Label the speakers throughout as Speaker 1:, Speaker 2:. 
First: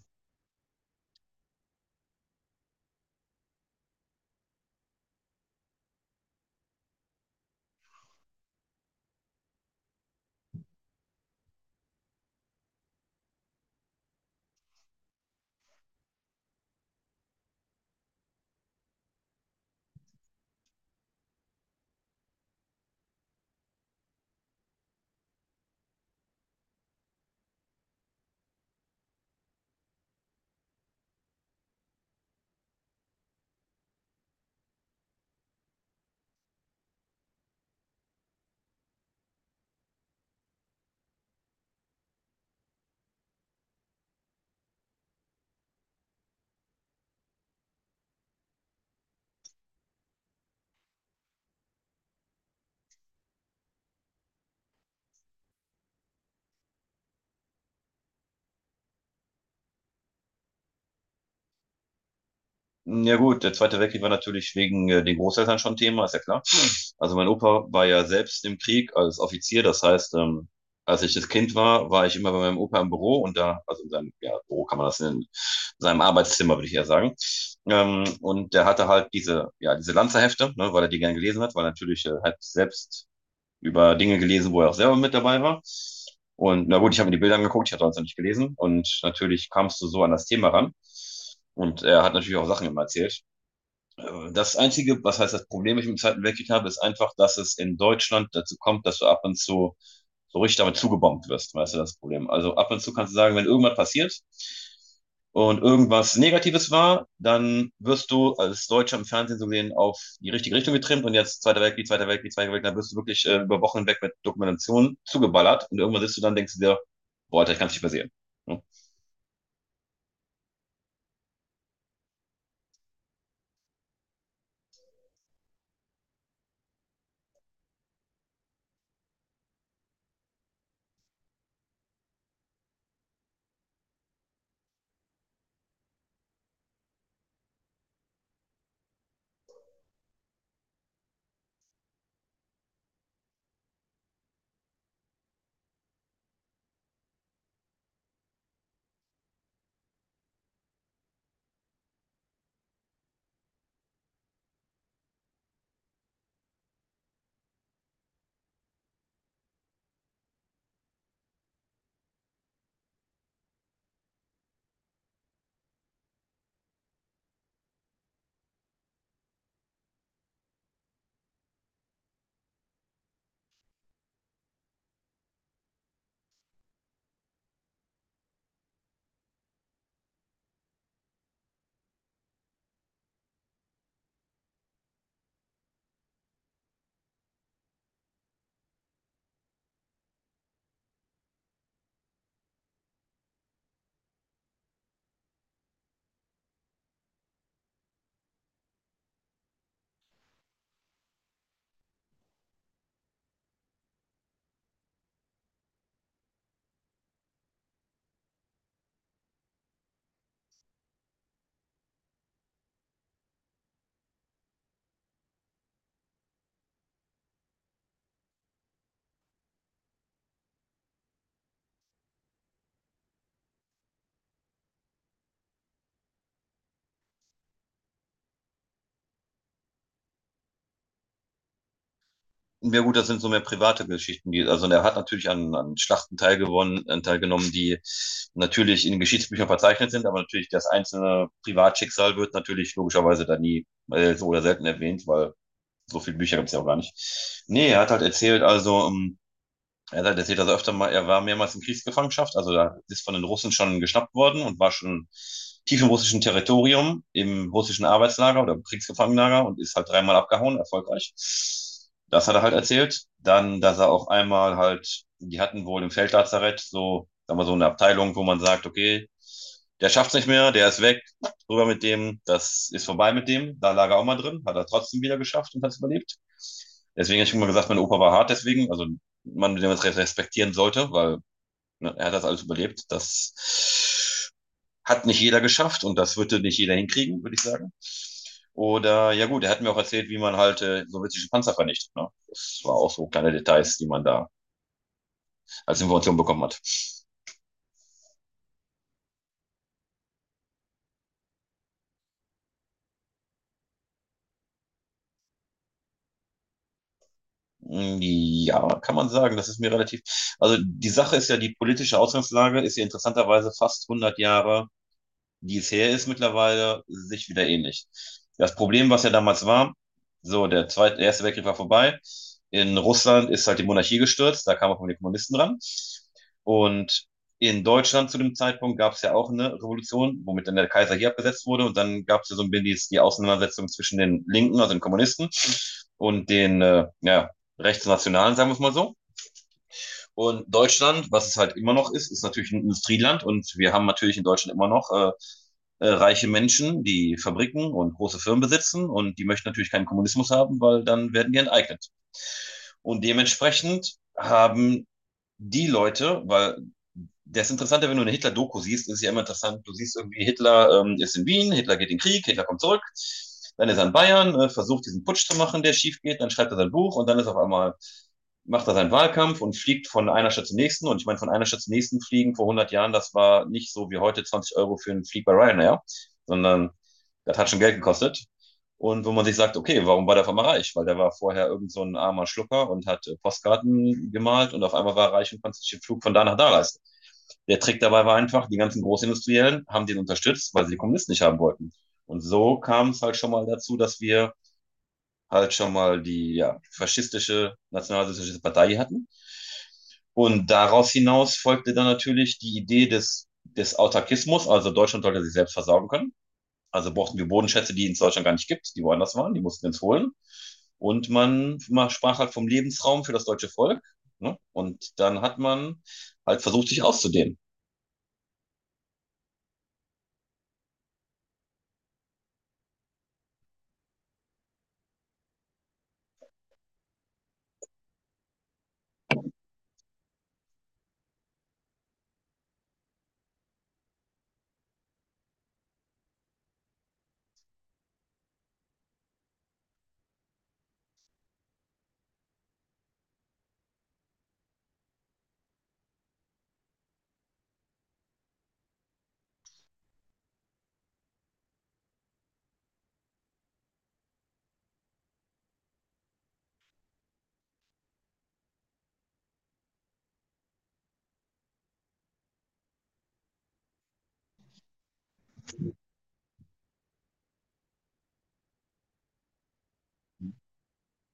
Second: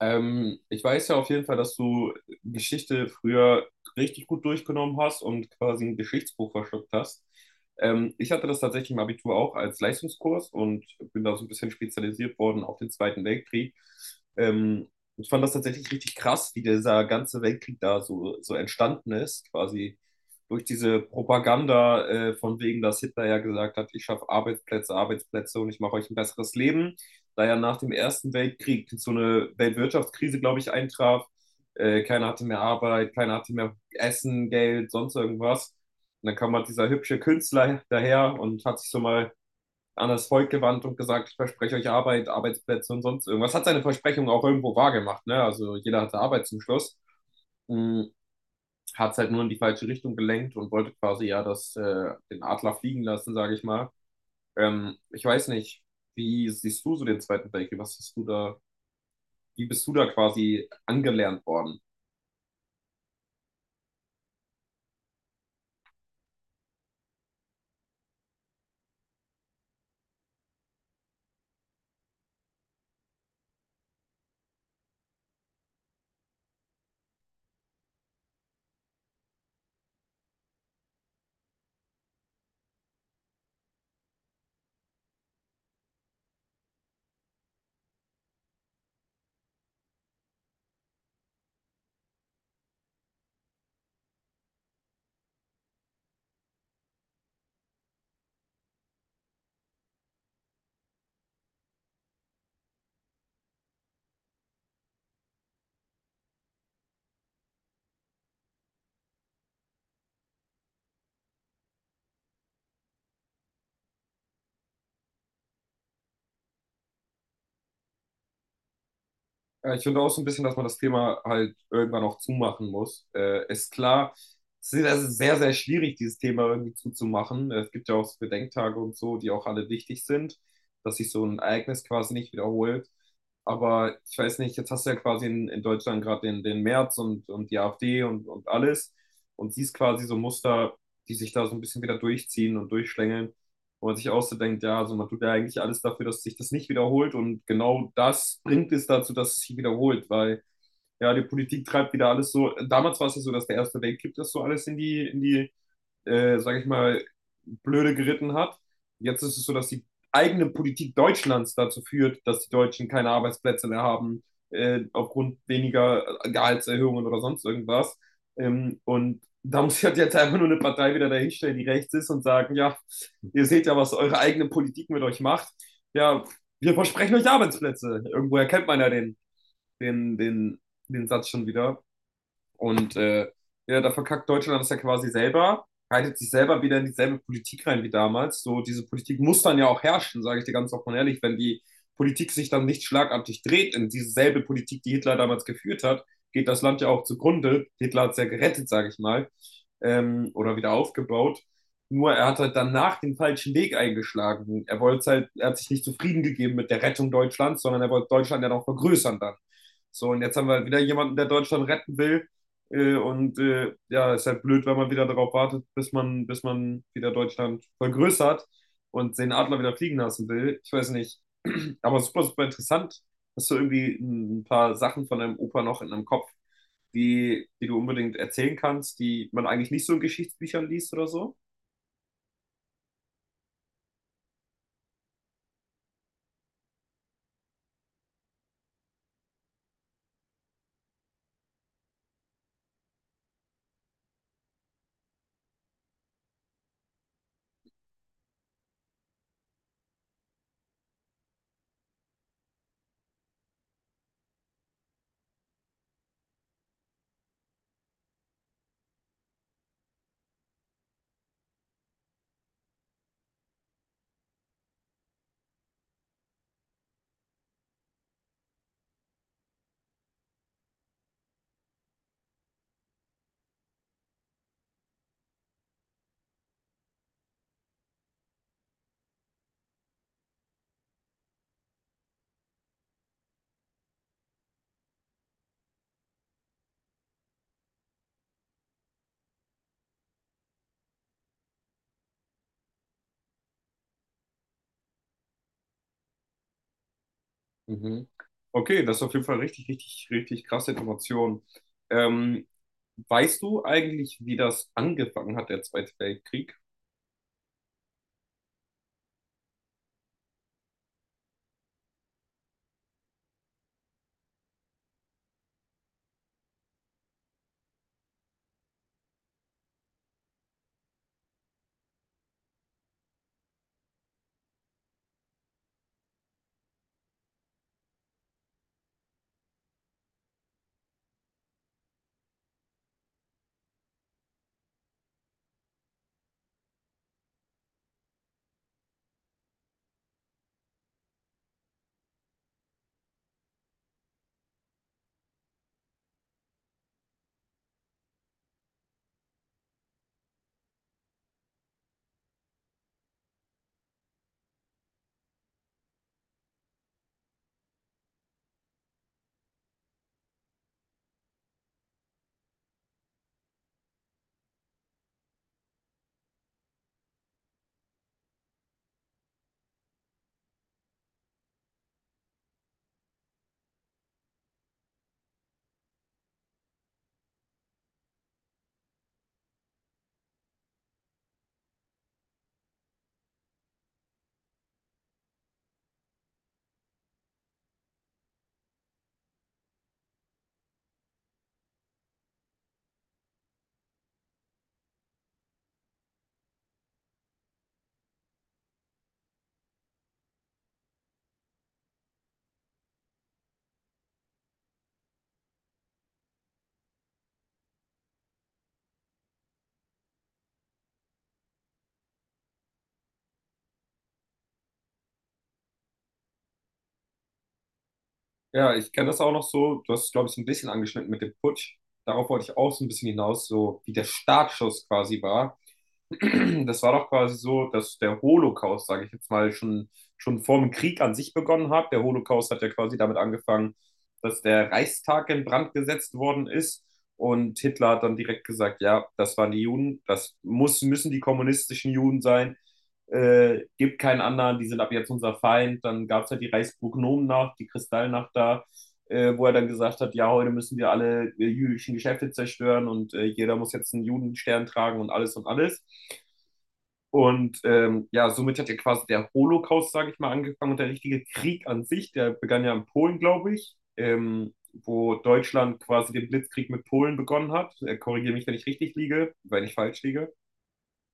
Speaker 1: Ich weiß ja auf jeden Fall, dass du Geschichte früher richtig gut durchgenommen hast und quasi ein Geschichtsbuch verschluckt hast. Ich hatte das tatsächlich im Abitur auch als Leistungskurs und bin da so ein bisschen spezialisiert worden auf den Zweiten Weltkrieg. Ähm, Ich fand das tatsächlich richtig krass, wie dieser ganze Weltkrieg da so entstanden ist, quasi durch diese Propaganda, von wegen, dass Hitler ja gesagt hat, ich schaffe Arbeitsplätze, Arbeitsplätze und ich mache euch ein besseres Leben, da ja nach dem Ersten Weltkrieg so eine Weltwirtschaftskrise, glaube ich, eintraf. Keiner hatte mehr Arbeit, keiner hatte mehr Essen, Geld, sonst irgendwas. Und dann kam halt dieser hübsche Künstler daher und hat sich so mal an das Volk gewandt und gesagt, ich verspreche euch Arbeit, Arbeitsplätze und sonst irgendwas. Hat seine Versprechung auch irgendwo wahrgemacht, ne? Also jeder hatte Arbeit zum Schluss. Hat es halt nur in die falsche Richtung gelenkt und wollte quasi ja das, den Adler fliegen lassen, sage ich mal. Ich weiß nicht, wie siehst du so den Zweiten Weltkrieg? Was hast du da, wie bist du da quasi angelernt worden?
Speaker 2: Ja gut, der Zweite Weltkrieg war natürlich wegen den Großeltern schon Thema, ist ja klar. Also mein Opa war ja selbst im Krieg als Offizier, das heißt, als ich das Kind war, war ich immer bei meinem Opa im Büro und da, also in seinem ja, Büro kann man das nennen, in seinem Arbeitszimmer würde ich eher sagen. Und der hatte halt diese, ja, diese Lanzerhefte, ne, weil er die gern gelesen hat, weil er natürlich halt selbst über Dinge gelesen, wo er auch selber mit dabei war. Und na gut, ich habe mir die Bilder angeguckt, ich hatte sonst noch nicht gelesen. Und natürlich kamst du so an das Thema ran. Und er hat natürlich auch Sachen immer erzählt, das einzige, was heißt das Problem, was ich im dem Zweiten Weltkrieg habe, ist einfach, dass es in Deutschland dazu kommt, dass du ab und zu so richtig damit zugebombt wirst. Weißt du, das Problem. Also ab und zu kannst du sagen, wenn irgendwas passiert und irgendwas Negatives war, dann wirst du als Deutscher im Fernsehen so gesehen auf die richtige Richtung getrimmt und jetzt Zweiter Weltkrieg, Zweiter Weltkrieg, Zweiter Weltkrieg, dann wirst du wirklich über Wochen hinweg mit Dokumentationen zugeballert und irgendwann sitzt du dann und denkst du dir, boah, Alter, ich kann es nicht mehr sehen. Ja?
Speaker 1: Ja, ich finde auch so ein bisschen, dass man das Thema halt irgendwann auch zumachen muss. Ist klar, es ist sehr, sehr schwierig, dieses Thema irgendwie zuzumachen. Es gibt ja auch so Bedenktage und so, die auch alle wichtig sind, dass sich so ein Ereignis quasi nicht wiederholt. Aber ich weiß nicht, jetzt hast du ja quasi in Deutschland gerade den März und die AfD und alles und siehst quasi so Muster, die sich da so ein bisschen wieder durchziehen und durchschlängeln, wo man sich auch so denkt, ja, also man tut ja eigentlich alles dafür, dass sich das nicht wiederholt und genau das bringt es dazu, dass es sich wiederholt, weil ja, die Politik treibt wieder alles so. Damals war es ja so, dass der Erste Weltkrieg das so alles in die sage ich mal, blöde geritten hat. Jetzt ist es so, dass die eigene Politik Deutschlands dazu führt, dass die Deutschen keine Arbeitsplätze mehr haben, aufgrund weniger Gehaltserhöhungen oder sonst irgendwas. Und da muss ich halt jetzt einfach nur eine Partei wieder dahinstellen, die rechts ist und sagen, ja, ihr seht ja, was eure eigene Politik mit euch macht. Ja, wir versprechen euch Arbeitsplätze. Irgendwo erkennt man ja den, den, den Satz schon wieder. Und ja, da verkackt Deutschland das ja quasi selber, reitet sich selber wieder in dieselbe Politik rein wie damals. So, diese Politik muss dann ja auch herrschen, sage ich dir ganz offen und ehrlich. Wenn die Politik sich dann nicht schlagartig dreht in dieselbe Politik, die Hitler damals geführt hat, geht das Land ja auch zugrunde. Hitler hat es ja gerettet, sage ich mal, oder wieder aufgebaut. Nur er hat halt danach den falschen Weg eingeschlagen. Er wollte halt, er hat sich nicht zufrieden gegeben mit der Rettung Deutschlands, sondern er wollte Deutschland ja noch vergrößern dann. So, und jetzt haben wir halt wieder jemanden, der Deutschland retten will, ja, ist halt blöd, wenn man wieder darauf wartet, bis man wieder Deutschland vergrößert und den Adler wieder fliegen lassen will. Ich weiß nicht. Aber super, super interessant, hast du irgendwie ein paar Sachen von deinem Opa noch in deinem Kopf, die du unbedingt erzählen kannst, die man eigentlich nicht so in Geschichtsbüchern liest oder so.
Speaker 2: Ja gut, das sind so mehr private Geschichten, die, also er hat natürlich an, an Schlachten teilgenommen, die natürlich in den Geschichtsbüchern verzeichnet sind, aber natürlich das einzelne Privatschicksal wird natürlich logischerweise da nie so oder selten erwähnt, weil so viele Bücher gibt es ja auch gar nicht. Nee, er hat halt erzählt, also er sagt, er sieht also öfter mal, er war mehrmals in Kriegsgefangenschaft, also da ist von den Russen schon geschnappt worden und war schon tief im russischen Territorium, im russischen Arbeitslager oder im Kriegsgefangenenlager und ist halt dreimal abgehauen, erfolgreich. Das hat er halt erzählt. Dann, dass er auch einmal halt, die hatten wohl im Feldlazarett so, sagen wir so eine Abteilung, wo man sagt, okay, der schafft's nicht mehr, der ist weg, rüber mit dem, das ist vorbei mit dem. Da lag er auch mal drin, hat er trotzdem wieder geschafft und hat's überlebt. Deswegen habe ich immer gesagt, mein Opa war hart, deswegen, also man den respektieren sollte, weil ne, er hat das alles überlebt. Das hat nicht jeder geschafft und das würde nicht jeder hinkriegen, würde ich sagen. Oder, ja gut, er hat mir auch erzählt, wie man halt sowjetische Panzer vernichtet. Ne? Das war auch so kleine Details, die man da als Information bekommen hat.
Speaker 1: Mhm. Okay, das ist auf jeden Fall richtig, richtig, richtig krasse Information. Ähm, Weißt du eigentlich, wie das angefangen hat, der Zweite Weltkrieg?
Speaker 2: Mm, ja, kann man sagen, das ist mir relativ. Also die Sache ist ja, die politische Ausgangslage ist ja interessanterweise fast 100 Jahre wie es her ist mittlerweile, sich wieder ähnlich. Das Problem, was ja damals war, so, der erste Weltkrieg war vorbei. In Russland ist halt die Monarchie gestürzt, da kamen auch mal die Kommunisten ran. Und in Deutschland zu dem Zeitpunkt gab es ja auch eine Revolution, womit dann der Kaiser hier abgesetzt wurde. Und dann gab es ja so ein bisschen die Auseinandersetzung zwischen den Linken, also den Kommunisten, und den ja, Rechtsnationalen, sagen wir es mal so. Und Deutschland, was es halt immer noch ist, ist natürlich ein Industrieland und wir haben natürlich in Deutschland immer noch reiche Menschen, die Fabriken und große Firmen besitzen und die möchten natürlich keinen Kommunismus haben, weil dann werden die enteignet. Und dementsprechend haben die Leute, weil das Interessante, wenn du eine Hitler-Doku siehst, ist ja immer interessant. Du siehst irgendwie, Hitler ist in Wien, Hitler geht in den Krieg, Hitler kommt zurück, dann ist er in Bayern, versucht diesen Putsch zu machen, der schief geht, dann schreibt er sein Buch und dann ist auf einmal, macht er seinen Wahlkampf und fliegt von einer Stadt zur nächsten. Und ich meine, von einer Stadt zur nächsten fliegen vor 100 Jahren, das war nicht so wie heute 20 € für einen Flieg bei Ryanair, sondern das hat schon Geld gekostet. Und wo man sich sagt, okay, warum war der auf einmal reich? Weil der war vorher irgend so ein armer Schlucker und hat Postkarten gemalt und auf einmal war er reich und konnte sich den Flug von da nach da leisten. Der Trick dabei war einfach, die ganzen Großindustriellen haben den unterstützt, weil sie die Kommunisten nicht haben wollten. Und so kam es halt schon mal dazu, dass wir halt schon mal die ja, faschistische, nationalsozialistische Partei hatten. Und daraus hinaus folgte dann natürlich die Idee des Autarkismus, also Deutschland sollte sich selbst versorgen können. Also brauchten wir Bodenschätze, die es in Deutschland gar nicht gibt, die woanders waren, die mussten wir uns holen. Und man sprach halt vom Lebensraum für das deutsche Volk. Ne? Und dann hat man halt versucht, sich auszudehnen.
Speaker 1: Ja, ich kenne das auch noch so. Du hast es, glaube ich, so ein bisschen angeschnitten mit dem Putsch. Darauf wollte ich auch so ein bisschen hinaus, so wie der Startschuss quasi war. Das war doch quasi so, dass der Holocaust, sage ich jetzt mal, schon vor dem Krieg an sich begonnen hat. Der Holocaust hat ja quasi damit angefangen, dass der Reichstag in Brand gesetzt worden ist. Und Hitler hat dann direkt gesagt, ja, das waren die Juden, das müssen die kommunistischen Juden sein, gibt keinen anderen, die sind ab jetzt unser Feind. Dann gab es halt die Reichsprognomennacht, die Kristallnacht da, wo er dann gesagt hat, ja, heute müssen wir alle jüdischen Geschäfte zerstören und jeder muss jetzt einen Judenstern tragen und alles und alles. Und ja, somit hat ja quasi der Holocaust, sage ich mal, angefangen und der richtige Krieg an sich, der begann ja in Polen, glaube ich, wo Deutschland quasi den Blitzkrieg mit Polen begonnen hat. Korrigiere mich, wenn ich richtig liege, wenn ich falsch liege,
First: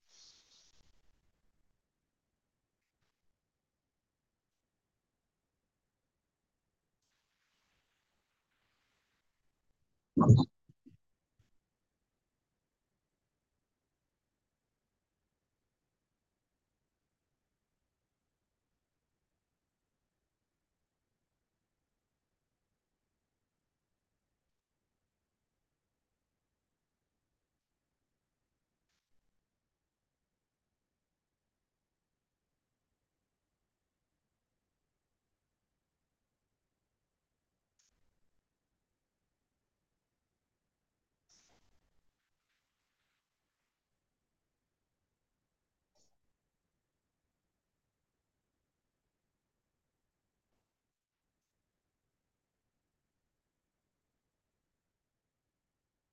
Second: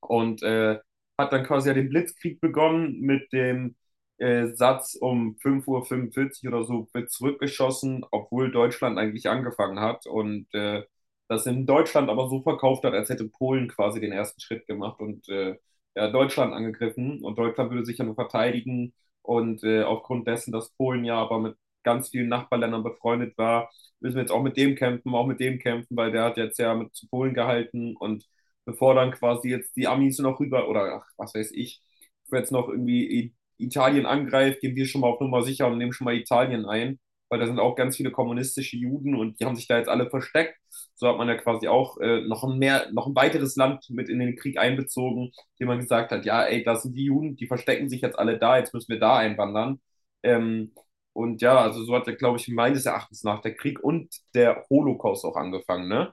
Speaker 1: und äh, hat dann quasi ja den Blitzkrieg begonnen mit dem Satz, um 5:45 Uhr oder so wird zurückgeschossen, obwohl Deutschland eigentlich angefangen hat das in Deutschland aber so verkauft hat, als hätte Polen quasi den ersten Schritt gemacht ja, Deutschland angegriffen und Deutschland würde sich ja nur verteidigen aufgrund dessen, dass Polen ja aber mit ganz vielen Nachbarländern befreundet war, müssen wir jetzt auch mit dem kämpfen, auch mit dem kämpfen, weil der hat jetzt ja mit zu Polen gehalten und bevor dann quasi jetzt die Amis noch rüber oder ach, was weiß ich, bevor jetzt noch irgendwie Italien angreift, gehen wir schon mal auf Nummer sicher und nehmen schon mal Italien ein, weil da sind auch ganz viele kommunistische Juden und die haben sich da jetzt alle versteckt. So hat man ja quasi auch noch ein weiteres Land mit in den Krieg einbezogen, dem man gesagt hat, ja, ey, da sind die Juden, die verstecken sich jetzt alle da, jetzt müssen wir da einwandern. Ähm, und ja, also so hat ja, glaube ich, meines Erachtens nach der Krieg und der Holocaust auch angefangen, ne?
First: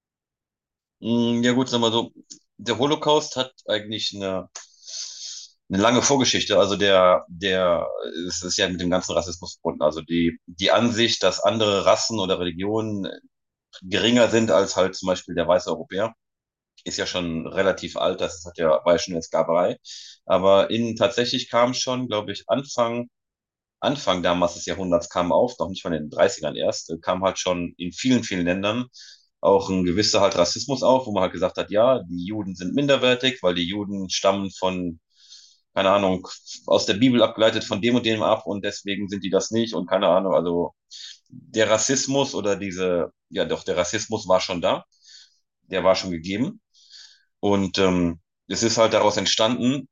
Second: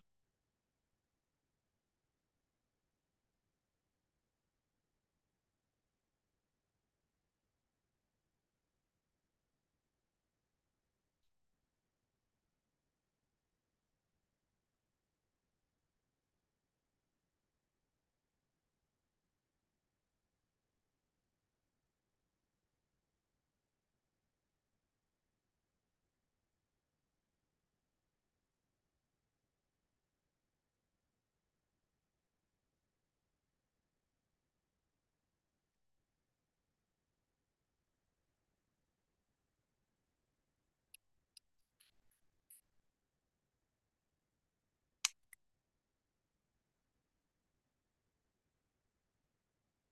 Speaker 2: Mm, ja gut, sagen wir so, der Holocaust hat eigentlich eine lange Vorgeschichte. Also es ist ja mit dem ganzen Rassismus verbunden. Also die Ansicht, dass andere Rassen oder Religionen geringer sind als halt zum Beispiel der weiße Europäer ist ja schon relativ alt, das hat ja, war ja schon in der Sklaverei. Aber in, tatsächlich kam schon, glaube ich, Anfang damals des Jahrhunderts kam auf, noch nicht mal in den Dreißigern ern erst, kam halt schon in vielen, vielen Ländern auch ein gewisser halt Rassismus auf, wo man halt gesagt hat, ja, die Juden sind minderwertig, weil die Juden stammen von, keine Ahnung, aus der Bibel abgeleitet von dem und dem ab und deswegen sind die das nicht und keine Ahnung, also der Rassismus oder diese, ja doch, der Rassismus war schon da, der war schon gegeben. Und es ist halt daraus entstanden,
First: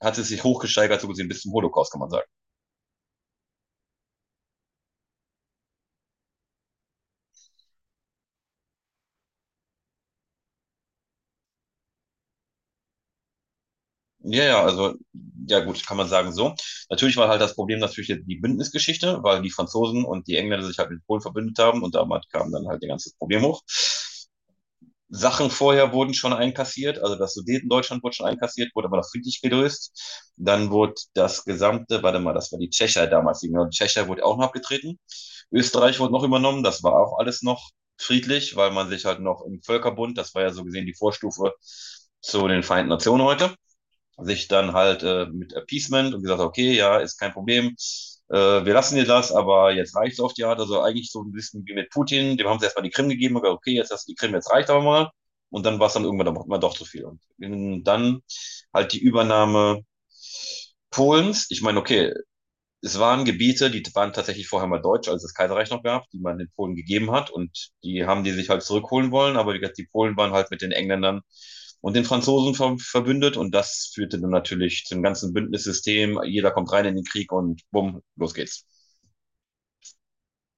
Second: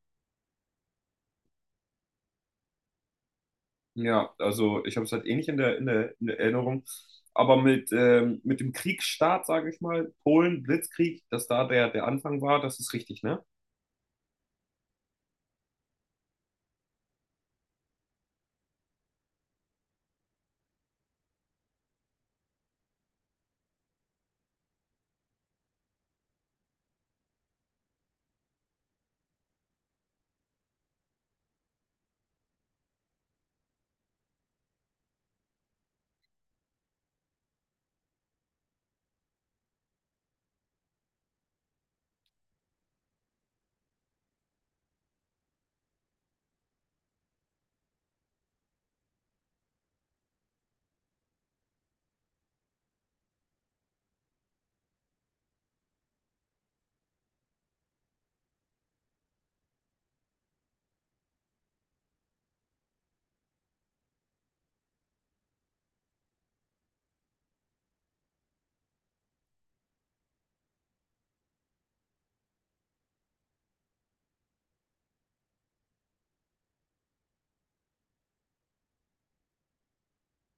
Speaker 2: hat es sich hochgesteigert, so gesehen, bis zum Holocaust, kann man sagen.
Speaker 1: Ja, also ich habe es halt ähnlich in in der Erinnerung. Aber mit dem Kriegsstart, sage ich mal, Polen, Blitzkrieg, dass da der Anfang war, das ist richtig, ne?
Speaker 2: Ja, ja, also, ja gut, kann man sagen so. Natürlich war halt das Problem natürlich jetzt die Bündnisgeschichte, weil die Franzosen und die Engländer sich halt mit Polen verbündet haben und damit kam dann halt ihr ganzes Problem hoch. Sachen vorher wurden schon einkassiert, also das Sudetendeutschland wurde schon einkassiert, wurde aber noch friedlich gelöst. Dann wurde das gesamte, warte mal, das war die Tschechei damals, die Tschechei wurde auch noch abgetreten. Österreich wurde noch übernommen, das war auch alles noch friedlich, weil man sich halt noch im Völkerbund, das war ja so gesehen die Vorstufe zu den Vereinten Nationen heute sich dann halt mit Appeasement und gesagt, okay, ja, ist kein Problem, äh, wir lassen dir das, aber jetzt reicht's auf die Art. Also eigentlich so ein bisschen wie mit Putin, dem haben sie erstmal die Krim gegeben, und gesagt, okay, jetzt hast du die Krim, jetzt reicht aber mal. Und dann war es dann irgendwann doch, doch zu viel. Und dann halt die Übernahme Polens. Ich meine, okay, es waren Gebiete, die waren tatsächlich vorher mal deutsch, als es das Kaiserreich noch gab, die man den Polen gegeben hat und die haben die sich halt zurückholen wollen, aber wie gesagt, die Polen waren halt mit den Engländern und den Franzosen verbündet und das führte dann natürlich zum ganzen Bündnissystem, jeder kommt rein in den Krieg und bumm, los geht's.